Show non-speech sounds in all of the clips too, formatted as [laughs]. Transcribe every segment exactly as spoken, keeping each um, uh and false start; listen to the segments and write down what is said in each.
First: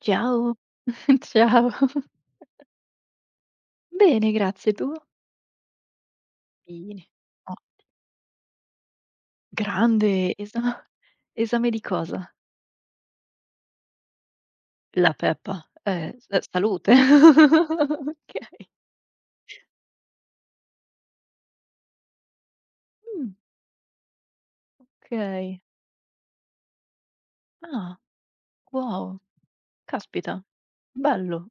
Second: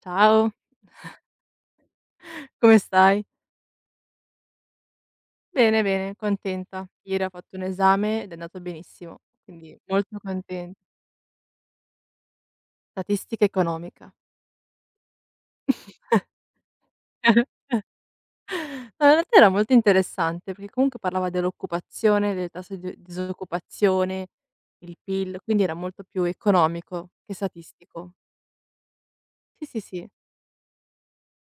Ciao, Ciao, [laughs] ciao. [laughs] [laughs] come stai? Bene, grazie, tu? Bene, bene, contenta. Bene. Ieri ho Oh, fatto un esame ed è andato benissimo, quindi molto grande conten esa esame di cosa? statistica economica. La Peppa, eh, s salute. [laughs] [laughs] Okay. No, in realtà era molto interessante perché comunque parlava dell'occupazione, del tasso di Mh, disoccupazione, il PIL, okay. quindi era molto più economico che Ah, statistico. wow, Sì, sì, sì, caspita, bello.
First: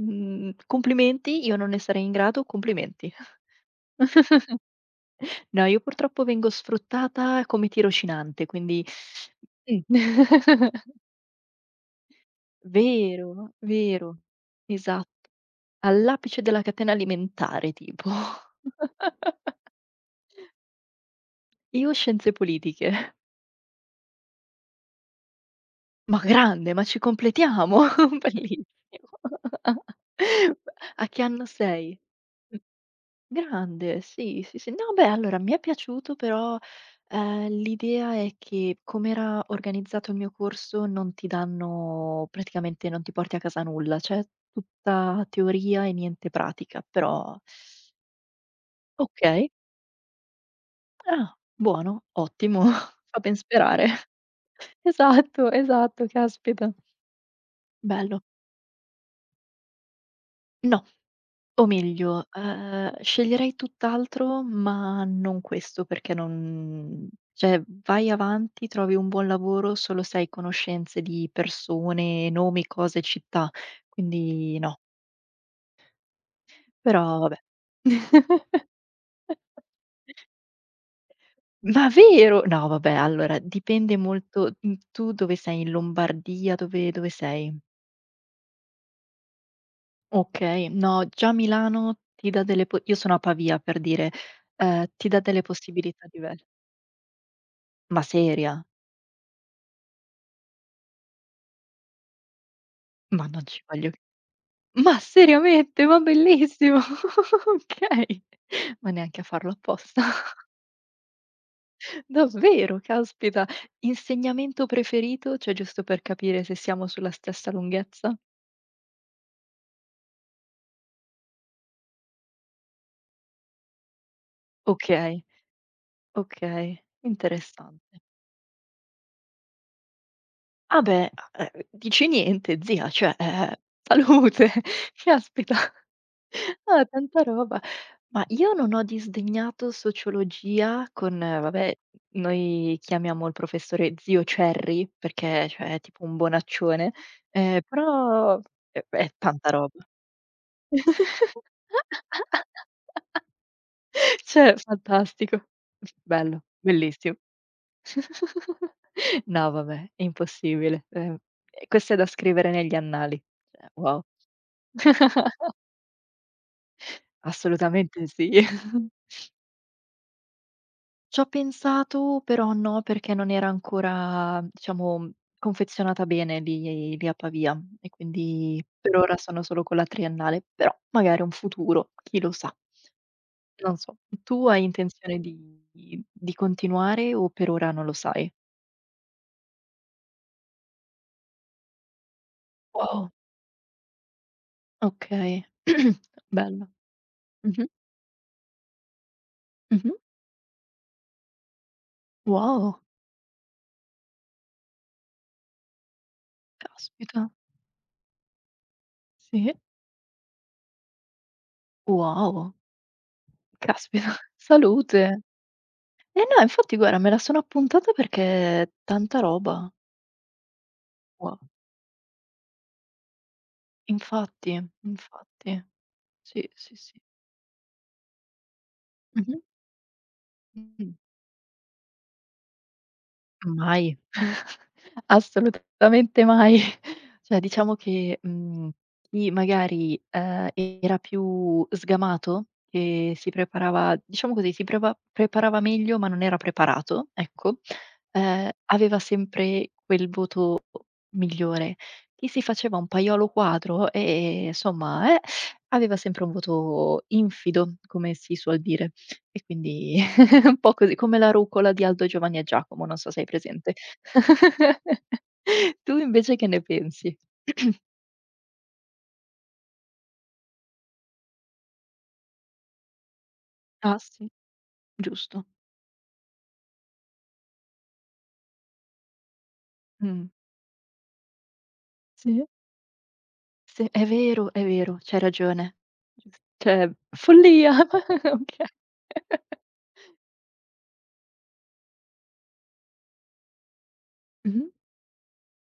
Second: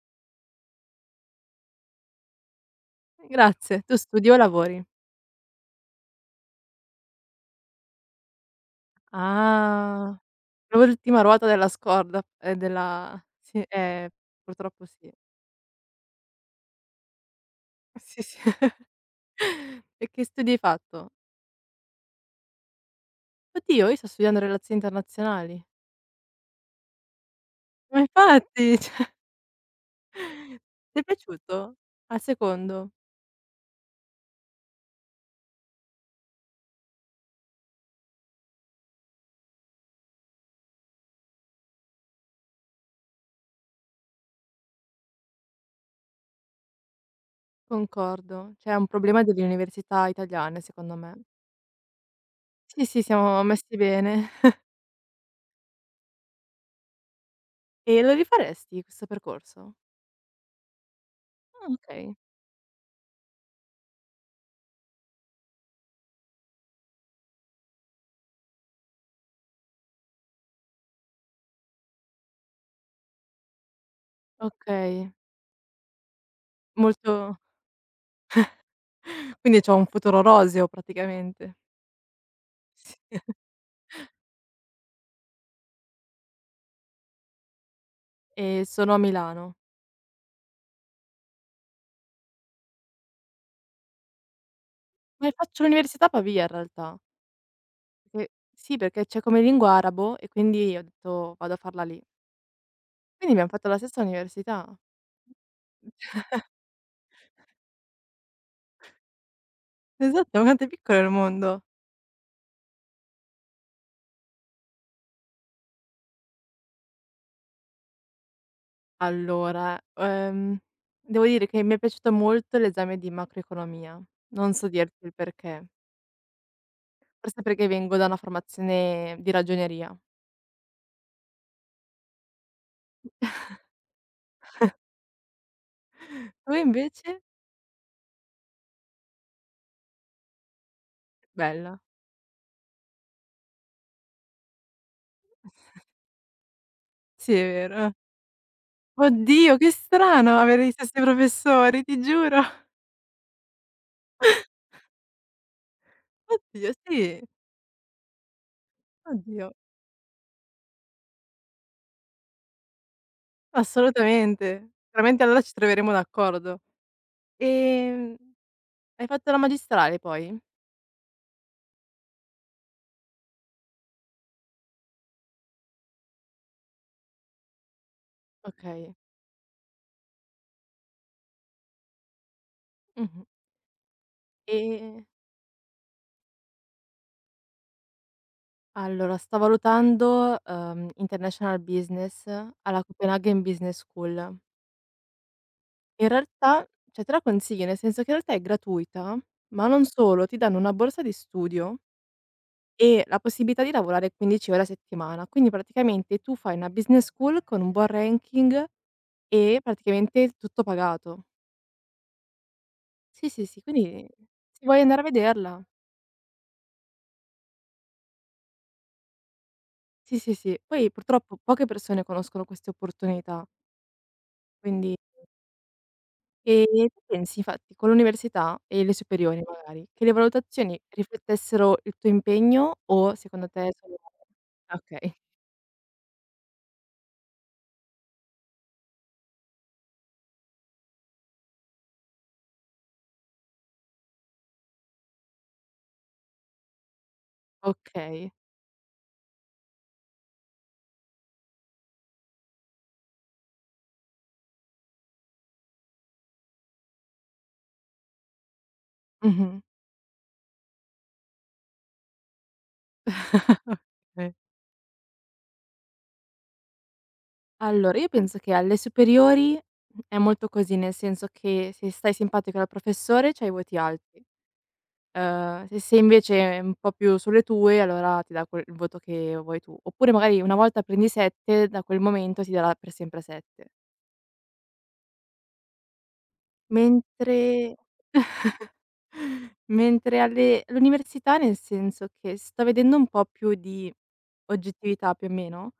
Mhmm, complimenti, io non ne sarei in grado, complimenti. [laughs] grazie. Tu studi o lavori? No, io purtroppo vengo sfruttata come tirocinante, quindi mh. Ah, [laughs] l'ultima ruota della scorda, ehm, della Vero, sì, eh, vero, purtroppo esatto. sì. All'apice della catena alimentare tipo. Sì, sì. [laughs] [laughs] [laughs] E che studi hai fatto? Io scienze politiche. "Oddio, io sto studiando relazioni internazionali". Ma grande, ma ci completiamo, Ma [laughs] infatti, [laughs] cioè bellissimo. [laughs] ti è A che anno piaciuto? sei? Al Mh, secondo? grande, sì, sì, sì. No, beh, allora mi è piaciuto, però ehm, l'idea è che com'era organizzato il mio corso non ti danno, praticamente non ti porti a casa nulla, cioè tutta teoria e niente pratica, però Concordo. Cioè è un problema delle okay. università italiane secondo me. Ah, buono, ottimo, Sì, [laughs] sì, fa ben siamo messi sperare. bene. Esatto, esatto, caspita. E lo Bello. rifaresti questo percorso? No, o Ah, okay, meglio, ehm, sceglierei tutt'altro, ma non questo, perché non, cioè, vai avanti, trovi un buon lavoro solo se hai conoscenze di persone, nomi, cose, città. Quindi no. okay. Però vabbè. Molto [laughs] [laughs] quindi c'ho un futuro roseo praticamente. Ma vero? No vabbè, allora [laughs] Sì. dipende molto, mhmm, tu dove sei, in Lombardia, dove dove sei? E sono a Milano. Okay, no, già Milano ti dà delle po io sono a Pavia per dire, ehm, ti dà Ma delle faccio l'università possibilità a diver Pavia in realtà. ma Perché seria? sì, perché c'è come lingua arabo e quindi ho detto: "Vado a farla lì". Ma Quindi non abbiam ci fatto la voglio stessa università. [laughs] ma seriamente? Ma bellissimo! [laughs] Okay, ma neanche a farlo apposta. Esatto, ma [laughs] quanto è piccolo il mondo. Davvero, caspita. Insegnamento preferito? Cioè giusto per capire se siamo sulla stessa lunghezza? Allora, ehm, devo dire che mi è piaciuto molto l'esame di macroeconomia. Non so dirti il Okay, perché. okay, Forse perché vengo interessante. da una formazione di ragioneria. Ah beh, a ehm, dici niente zia, cioè, eh, salute, [laughs] caspita. Tu [laughs] Ah, invece? tanta roba. Ma io non ho disdegnato sociologia con eh, vabbè, Bella. noi chiamiamo il professore zio Cerri, perché cioè è tipo un bonaccione, Sì, ehm, è vero. però è è tanta Oddio, che roba. strano avere gli stessi professori, ti giuro. [laughs] Cioè fantastico. [laughs] Bello, Oddio, bellissim sì. [laughs] No Oddio. vabbè, è impossibile. Ehm, e questo è da scrivere negli annali. Cioè, wow. Assolutamente. [laughs] Veramente allora ci troveremo d'accordo. Assolutamente Ehm, sì. Hai [laughs] fatto la magistrale poi? C'ho pensato, però no, perché non era ancora, diciamo, confezionata bene lì lì a Pavia e quindi Okay. per ora sono solo con la triennale, però magari un futuro, chi lo sa. Mh-mh. Non so, tu hai Ehm, intenzione di di continuare o per ora non lo sai? allora sto valutando, uhm, International Business alla Wow, Copenaghen Business School. okay. In [clears throat] realtà Bello. cioè te la consiglio, Mh-mh, nel senso che in realtà è gratuita, ma non mh-mh. solo, ti danno una borsa di studio Wow, e la possibilità di lavorare quindici ore a settimana. Quindi praticamente tu fai una business caspita. school con un buon ranking Sì. e praticamente tutto pagato. Wow, Sì, sì, sì, caspita. quindi [laughs] se vuoi andare Salute. a vederla. Eh no, infatti guarda, me la sono appuntata perché è tanta roba. Sì, sì, sì. Poi purtroppo Wow. poche persone conoscono queste opportunità, Infatti, quindi infatti. Sì, e sì, tu sì. pensi infatti con l'università e le Mh-mh. superiori magari, che le valutazioni Mh-mh. riflettessero il tuo impegno o secondo te sono Mai, [laughs] okay, assolutamente mai. [laughs] Cioè diciamo che, mhmm, chi magari, ehm, era più sgamato, che si preparava, diciamo così, si preva preparava meglio, ma non era preparato, ecco, okay. ehm, aveva sempre quel voto migliore. Chi si faceva un paiolo quadro e insomma, eh, aveva sempre un voto infido, come si suol dire. E Mh-mh. quindi un po' così, come la rucola di Aldo, Giovanni e Giacomo, non so se hai presente. [laughs] Okay. [laughs] Tu invece che ne pensi? [clears throat] Allora, io penso che alle superiori è molto così, nel senso che se stai simpatico al professore c'hai i voti Ah alti. sì, giusto. Uhm, se sei invece un po' più sulle tue, allora ti dà quel il voto che vuoi tu. Oppure Mh. magari una volta prendi sette, da quel momento Sì. ti darà per sempre sette. Sì, è vero, è vero, c'hai ragione. Giusto. Cioè, follia. Mentre [laughs] [laughs] Okay. mentre alle all'università, nel senso che sto vedendo un po' più di Mh-mh, oggettività, più o meno,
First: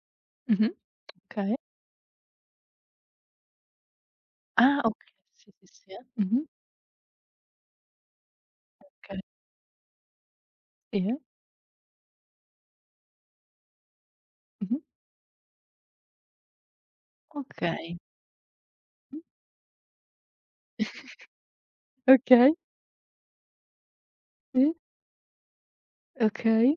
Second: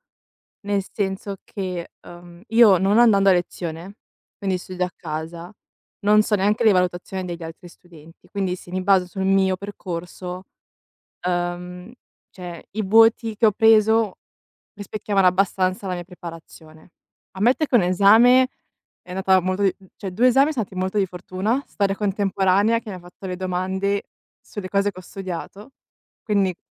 mh-mh. nel senso Okay. che, uhm, io non andando a lezione, quindi Ah studio a okay, sì, casa, sì, sì. non so Mh-mh. neanche le valutazioni degli altri studenti, quindi se mi baso Okay. sul mio percorso, Sì. uhm, cioè i voti che ho preso Mh-mh. rispecchiavano abbastanza la mia preparazione. Ammetto che un Okay. esame è andata molto di cioè due esami sono andati [laughs] molto di Mh. fortuna, storia Okay, contemporanea che mi ha fatto le domande sulle sì, cose che ho studiato, quindi okay.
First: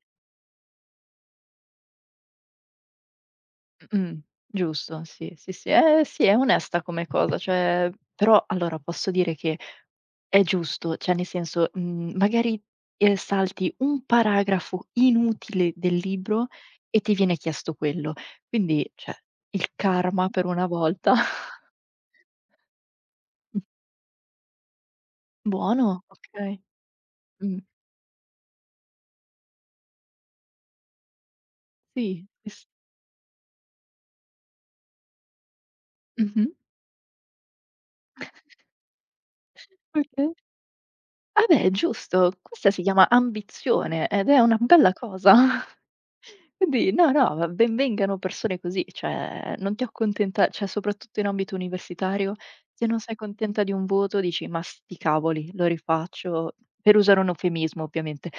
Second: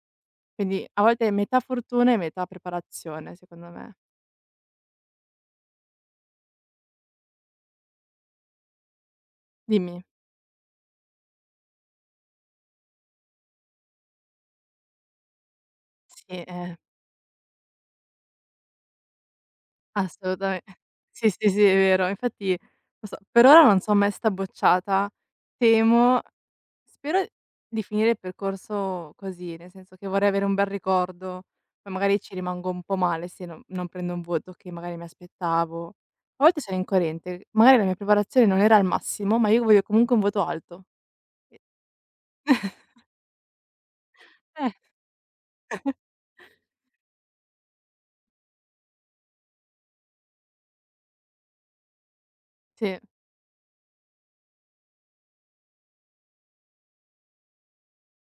quindi a volte è metà fortuna e metà preparazione secondo me. Mh-mh. Giusto, sì, sì, sì. Eh, sì, è onesta come cosa, cioè, però allora posso dire che Dimmi. è giusto, cioè nel senso, mhmm, magari, ehm, salti un paragrafo inutile del Sì, libro eh. e ti viene chiesto quello. Quindi, cioè, il karma per Assolutamen una volta. sì, sì, sì, [laughs] è vero. Infatti non so, per Mh. ora non so mai 'sta bocciata. Buono, Temo okay. spero Mh. di finire il percorso così, nel senso che vorrei avere un bel ricordo, poi magari Sì, ci sì, s rimango un po' male se non non prendo un voto che magari mi aspettavo. A mh-mh. volte sono incoerente, magari la mia preparazione non era al massimo, ma io voglio comunque un Okay. voto alto. Ah beh, giusto. Questa si chiama ambizione ed è una Eh. bella cosa. Quindi no, no, ma ben vengano persone così, cioè non ti accontenta, cioè soprattutto in ambito universitario, se non Sì, sei contenta di un voto dici: "Ma sti cavoli, lo rifaccio", per usare un eufemismo, ovviamente,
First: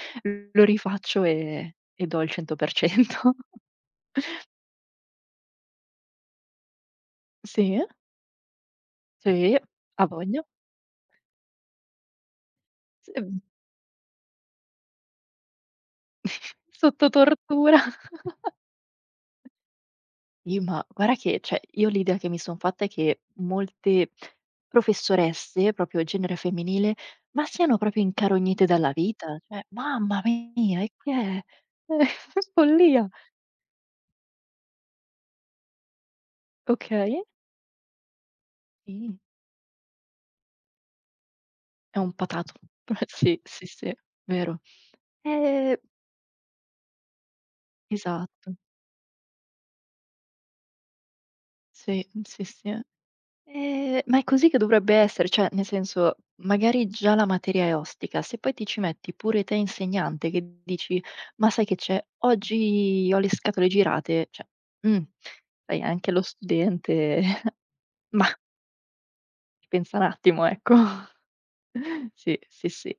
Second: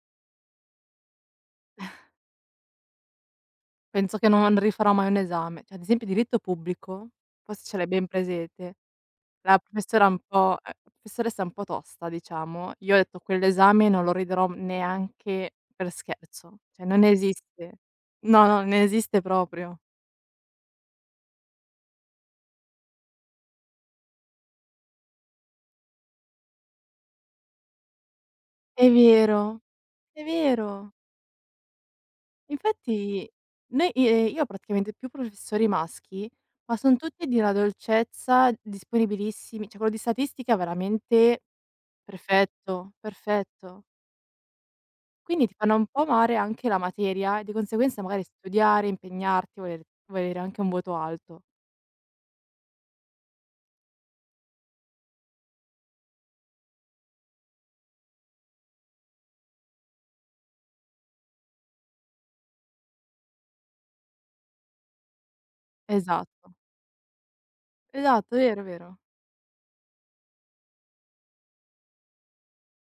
"lo rifaccio e e do il cento per cento". [laughs] penso che non rifarò mai un esame. Cioè, ad esempio diritto pubblico, forse ce Sì, l'hai ben presente. sì, La a professora un voglia. po' ehm, professoressa un po' tosta diciamo, io ho Sì, detto: "Quell'esame non lo riderò neanche per scherzo, [laughs] cioè non sotto esiste." tortura. No, no, non esiste proprio. Ih, ma guarda che, cioè, io l'idea che mi son fatta è che molte professoresse, proprio genere femminile, ma siano proprio incarognite È dalla vita, vero, cioè mamma è mia, e vero. che è? [laughs] Eh, follia. Infatti noi i ehm, io ho praticamente più professori maschi, ma son Okay, tutti di una dolcezza, sì, disponibilissimi, cioè quello di statistica veramente è un patato. perfetto, [laughs] Sì, sì, perfetto. sì, vero. Quindi ti fanno Eh, un po' amare anche la materia e di conseguenza magari esatto. studiare, impegnarti, voler volere anche un voto alto. Sì, sì, sì. Ehm, ma è così che dovrebbe essere, cioè nel senso, magari già la materia è ostica, se poi ti ci metti pure te insegnante che dici: "Ma sai che c'è? Oggi ho le scatole girate", cioè, mh, sai anche lo Esatto, studente, [laughs] mah, esatto, vero, vero. pensa un attimo, ecco. [laughs] Sì, sì, sì.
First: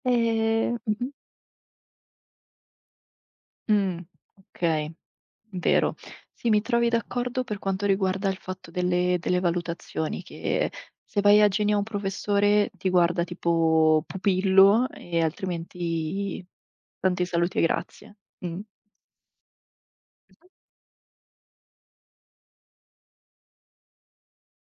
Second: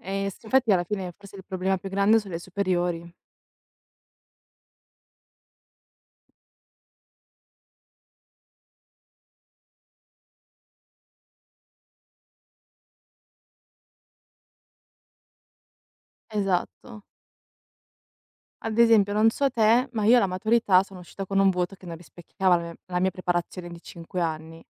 E s infatti Ehm alla mh-mh. fine forse il problema più grande sono le superiori. Mh, okay, vero. Sì, mi trovi d'accordo per quanto riguarda il fatto delle delle valutazioni, che se vai a genio a un professore ti guarda tipo pupillo, e altrimenti Esatto. tanti saluti e grazie. Mh. Ad esempio non so te, ma io alla Mh-mh. maturità sono uscita con un voto che non rispecchiava la mia la mia preparazione di cinque anni.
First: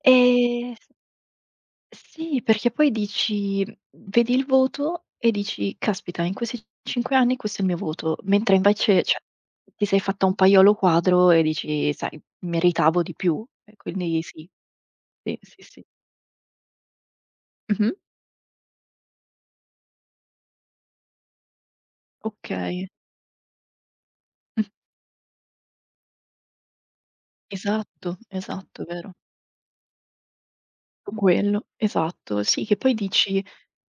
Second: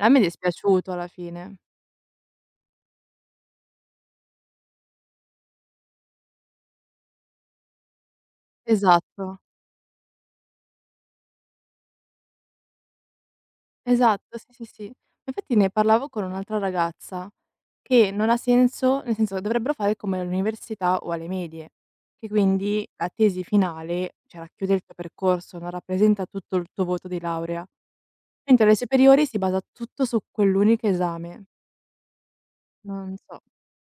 A me è Ehm dispiaciuto alla fine. Sì, perché poi dici, vedi il voto e dici: "Caspita, in questi 5 anni questo è il mio voto", mentre invece, cioè, Esatto. ti sei fatta un paiolo quadro e dici: "Sai, meritavo di più". E quindi Esatto, sì, sì. sì, sì. Sì, Infatti sì, ne sì. parlavo con un'altra ragazza, Mh-mh. che non ha senso nel senso che dovrebbero fare come all'università o alle medie, che quindi Okay. la tesi finale, cioè Mh. racchiude il tuo percorso, non rappresenta tutto il tuo voto di laurea, Esatto, mentre alle esatto, vero. superiori si basa tutto su quell'unico esame. Quello, esatto. Sì, che poi Non so. dici,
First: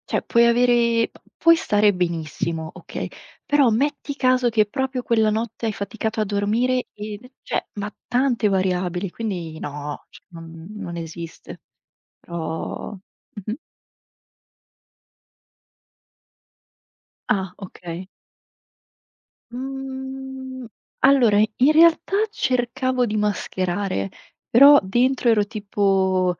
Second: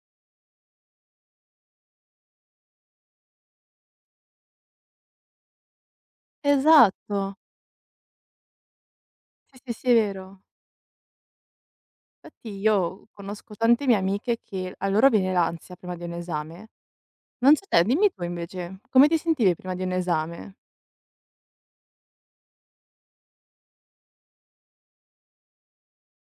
cioè, puoi avere p puoi stare benissimo, okay, però metti caso che proprio quella notte hai faticato a dormire e Esatto. cioè, ma tante variabili, quindi Sì, sì, sì, è no, cioè vero. non non esiste. Infatti Però io mh-mh. conosco tante mie amiche che a loro viene l'ansia prima di un esame. Ah, Non so te, okay. dimmi tu invece, come ti sentivi prima di un esame? Mhmm, allora in realtà cercavo di mascherare, però dentro ero tipo.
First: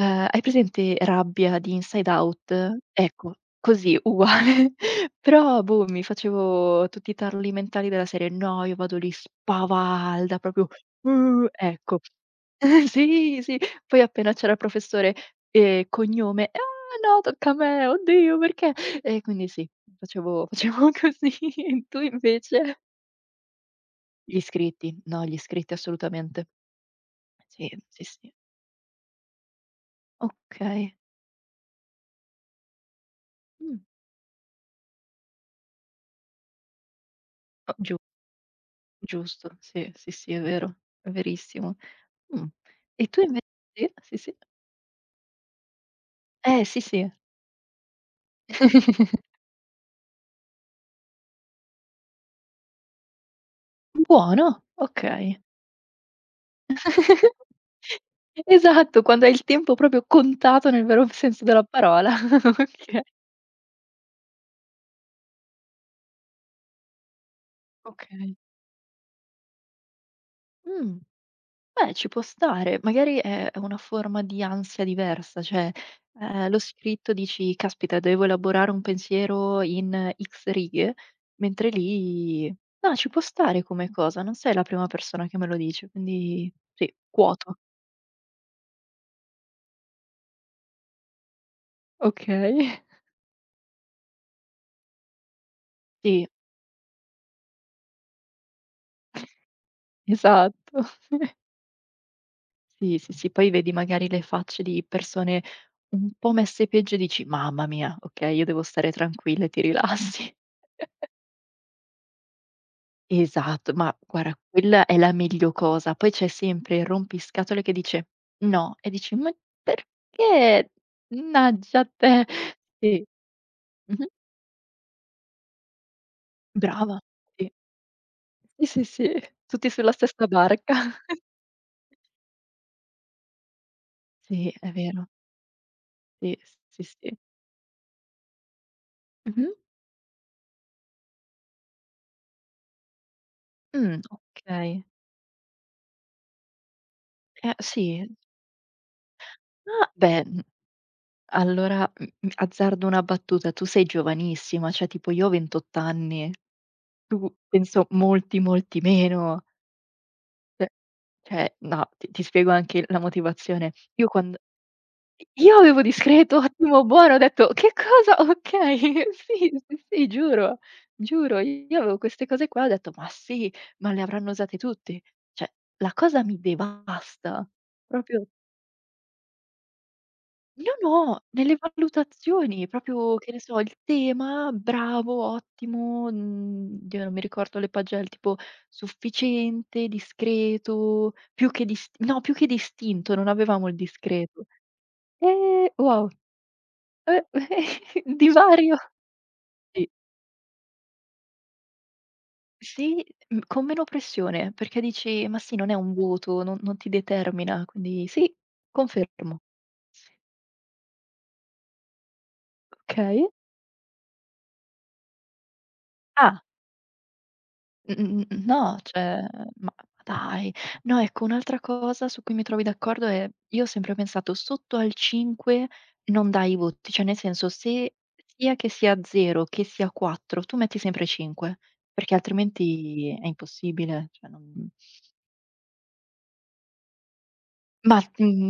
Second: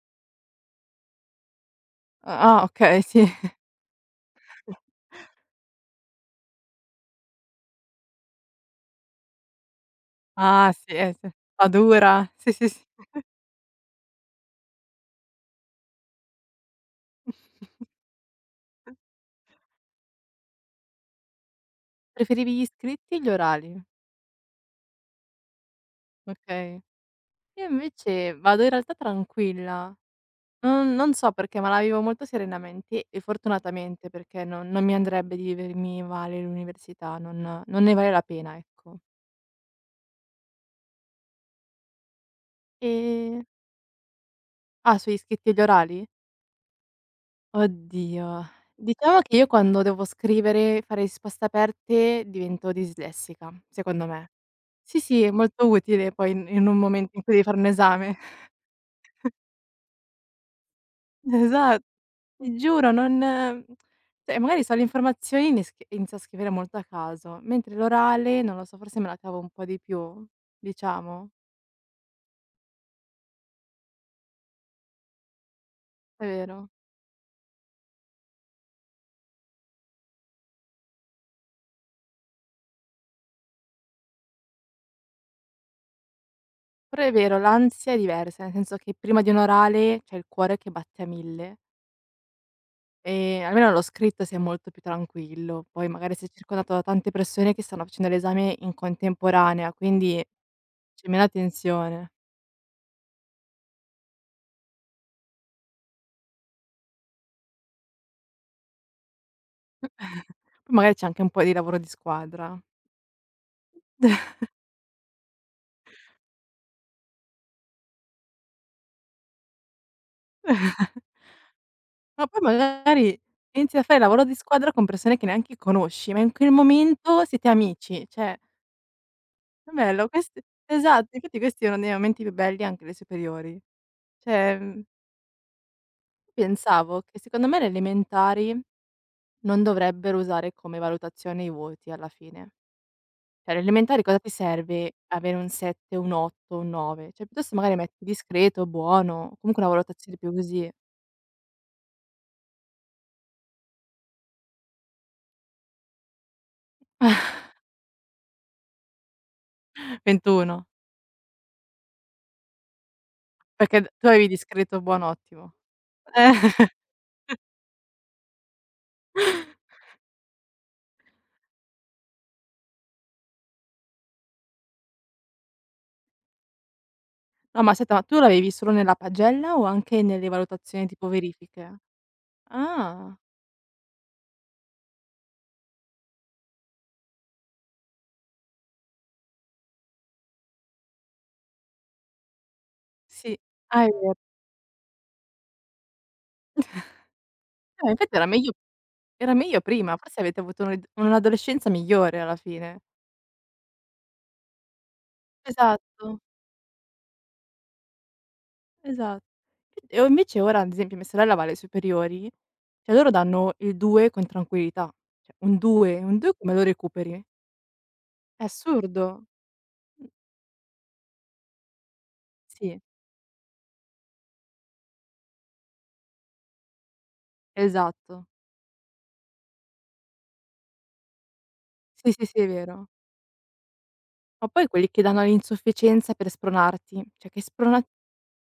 Ehm, hai presente Rabbia di Inside Out? Ah, ah, okay, sì. Ecco, così, [laughs] uguale. Però, boh, mi facevo tutti i tarli mentali della serie: "No, io vado lì spavalda, proprio Ah, sì, eh, sì. uh", La ecco. dura. Sì, sì, sì. [laughs] Sì, sì, poi appena c'era il professore, ehm, cognome: "Ah no, tocca a me, [laughs] oddio perché?" E quindi sì, facevo [laughs] facevo così. Tu Preferivi gli invece? scritti e gli orali. Gli iscritti, no, gli iscritti assolutamente. Okay. Sì, Io sì, sì. invece vado in realtà tranquilla. Non Okay. non so perché, ma la vivo molto serenamente e Mh, fortunatamente perché non non mi andrebbe di vivermi male l'università, non oh, non ne giu vale la pena, ecco. giusto, sì, sì, sì, è vero, è verissimo. Mh. E tu inve Ehm sì, sì, sì. ah, sugli scritti e gli orali? Eh, sì, sì. Oddio. Diciamo [laughs] che io quando devo scrivere, fare risposte aperte divento dislessica, secondo me. Buono, Sì, sì, è okay. molto utile poi in in un momento in cui devi fare un esame. Esatto, quando hai il tempo proprio contato, nel vero [laughs] senso della Esa parola. ti giuro, [laughs] non cioè magari so le informazioni, e ne sch inizio a scrivere molto a caso, mentre Okay, okay. l'orale, non lo so, forse me la cavo un po' di più, Mh. diciamo. Beh, ci può stare, magari è è una forma di ansia diversa, cioè, È ehm, lo vero. scritto dici: "Caspita, devo elaborare un pensiero in X righe", mentre lì no, ci può stare come cosa, non sei la prima persona che me lo dice, quindi sì, Però è vero, quoto. l'ansia è diversa, nel senso che prima di un orale c'è il cuore che batte a mille. Okay. [laughs] Ehm, almeno lo scritto si è molto più tranquillo. Poi magari Sì, sei circondato da tante persone che stanno facendo l'esame in contemporanea, quindi esatto. c'è meno tensione. Sì, sì, sì, poi vedi magari le facce di persone un po' messe peggio e dici: "Mamma mia, okay, io devo stare tranquilla e ti rilassi." Poi magari c'è anche un po' di lavoro di squadra. Esatto, ma guarda, quella è la meglio cosa. Poi c'è sempre il rompiscatole che dice: "No" e dici: "Ma perché? Mannaggia a te". Ma poi Sì. magari inizi a fare Mh-mh. lavoro di squadra con persone che neanche conosci, ma in quel Brava. momento siete Sì. amici. Cioè, Sì, sì, sì. Tutti è sulla bello stessa questi barca. esatto, [laughs] infatti questi è uno dei momenti più belli anche alle superiori. Sì, Cioè, è mhmm, vero. Sì, sì, pensavo sì. che secondo me le elementari Mh-mh. non dovrebbero usare come valutazione i voti alla fine. Cioè, alle Mh, elementari cosa ti okay. serve avere un sette, un otto, un nove? Cioè, piuttosto Eh, magari metti sì. discreto, buono, comunque una Ah, beh, valutazione più mhmm, così. allora, mhmm, mhmm, azzardo una battuta. Tu sei giovanissima, cioè tipo io ho 28 anni, tu [laughs] penso molti, molti meno. Cioè ventuno, cioè no, ti ti spiego anche la motivazione. perché d Io tu avevi quando discreto, buono, ottimo. io avevo Eh. discreto, [laughs] ottimo, buono, ho detto: "Che cosa? [laughs] Okay, sì, sì, sì, giuro, giuro." Io avevo queste cose qua, ho detto: "Ma sì, ma le avranno usate tutti." Cioè, la cosa mi devasta, No, ma aspetta, ma tu proprio. l'avevi solo nella pagella o anche nelle No, valutazioni tipo no, nelle verifiche? valutazioni, proprio Ah, che ne so, il tema, bravo, ottimo, mhmm, oddio non mi ricordo le pagelle, tipo sufficiente, discreto, più che dis no, più che distinto, non sì. avevamo il Ah, è vero. discreto. Eh, wow, eh, Eh, [laughs] infatti era meglio divario. era meglio Sì, prima, forse avete avuto un'ed un'adolescenza migliore alla fine. sì, mhmm, con meno pressione, perché dici: "Ma sì, non è un Esatto. voto, non non ti determina", quindi sì, Esatto. confermo. E o invece ora, ad esempio, mia sorella va alle superiori, cioè loro Okay. danno il due con tranquillità. Cioè un due, un due Ah. come lo recuperi? Mh, mh, mh, mh, È no, assurdo. cioè, ma Mh, dai. No, ecco, un'altra cosa su cui mi trovi sì, d'accordo è io ho sempre pensato sotto al cinque non dai i voti, cioè nel senso, se esatto. sia che sia zero che sia quattro, tu metti sempre cinque, Sì, perché sì, sì, è vero. altrimenti è impossibile, cioè Ma poi non quelli che danno l'insufficienza per spronarti, cioè che sprona ma,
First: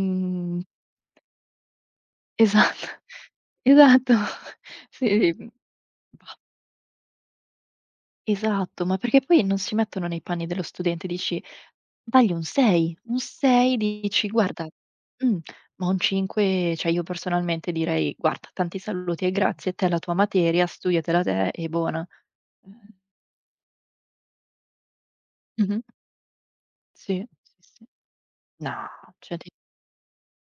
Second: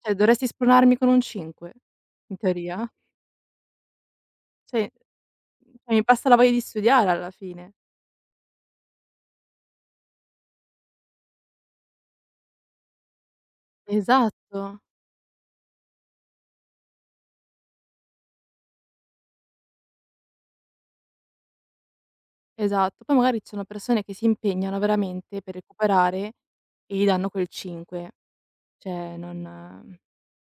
cioè dovresti spronarmi con un cinque in esatto, teoria? [laughs] esatto, Cioè, sì, mhmm, cioè mi passa la bah, voglia di studiare alla fine. esatto, ma perché poi non si mettono nei panni dello studente, dici: Dagli un sei, un sei dici: "Guarda", Esatto. mh, ma un cinque, cioè io personalmente direi: "Guarda, tanti saluti e grazie, te la tua materia, studiatela te e buona." Ehm, Esatto, poi magari ci sono persone che si impegnano veramente per mh-mh, recuperare e gli sì, danno quel sì, sì. cinque, No, cioè cioè ti non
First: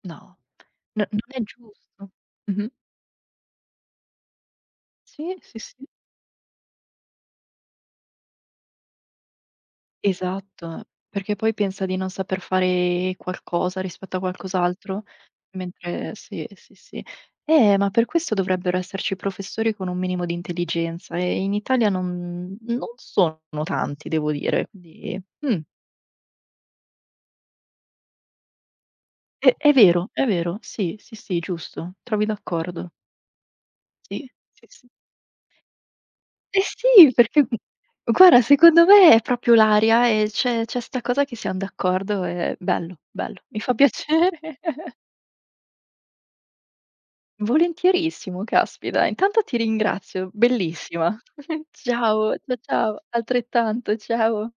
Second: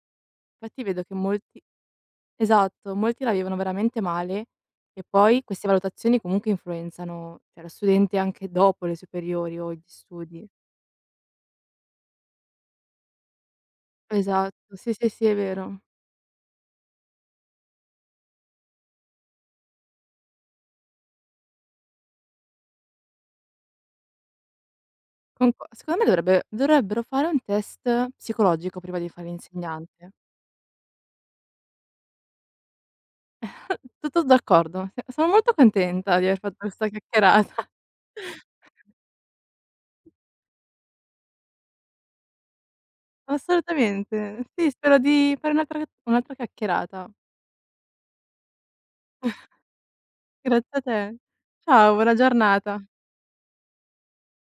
no, infatti vedo n che non è molti giusto. Mh-mh. esatto, molti la vivono veramente male e Sì, poi sì, queste sì. valutazioni comunque influenzano, cioè, lo studente anche dopo le superiori o gli studi. Esatto, perché poi pensa di non saper fare qualcosa rispetto a Esatto, sì, qualcos'altro, sì, sì, è vero. mentre sì, sì, sì. Eh, ma per questo dovrebbero esserci professori con un minimo di intelligenza, e in Italia non non sono tanti, devo dire, quindi mh, Conco secondo me dovrebbe dovrebbero fare un test psicologico prima di fare è è vero, l'insegnante. è vero, sì, sì, sì, giusto, trovi d'accordo. [laughs] Tutto Sì, sì, sì. d'accordo, s sono molto contenta di aver fatto Eh questa sì, perché chiacchierata. guarda, [laughs] secondo me è proprio l'aria e c'è c'è 'sta cosa che siam d'accordo, è bello, bello, mi fa piacere. Assolutamente. Sì, spero [laughs] di fare un'altra un'altra chiacchierata. Volentierissimo, caspita. Intanto ti ringrazio, Grazie a bellissima. te. [laughs] Ciao, buona Ciao, cia giornata. ciao, altrettanto, ciao.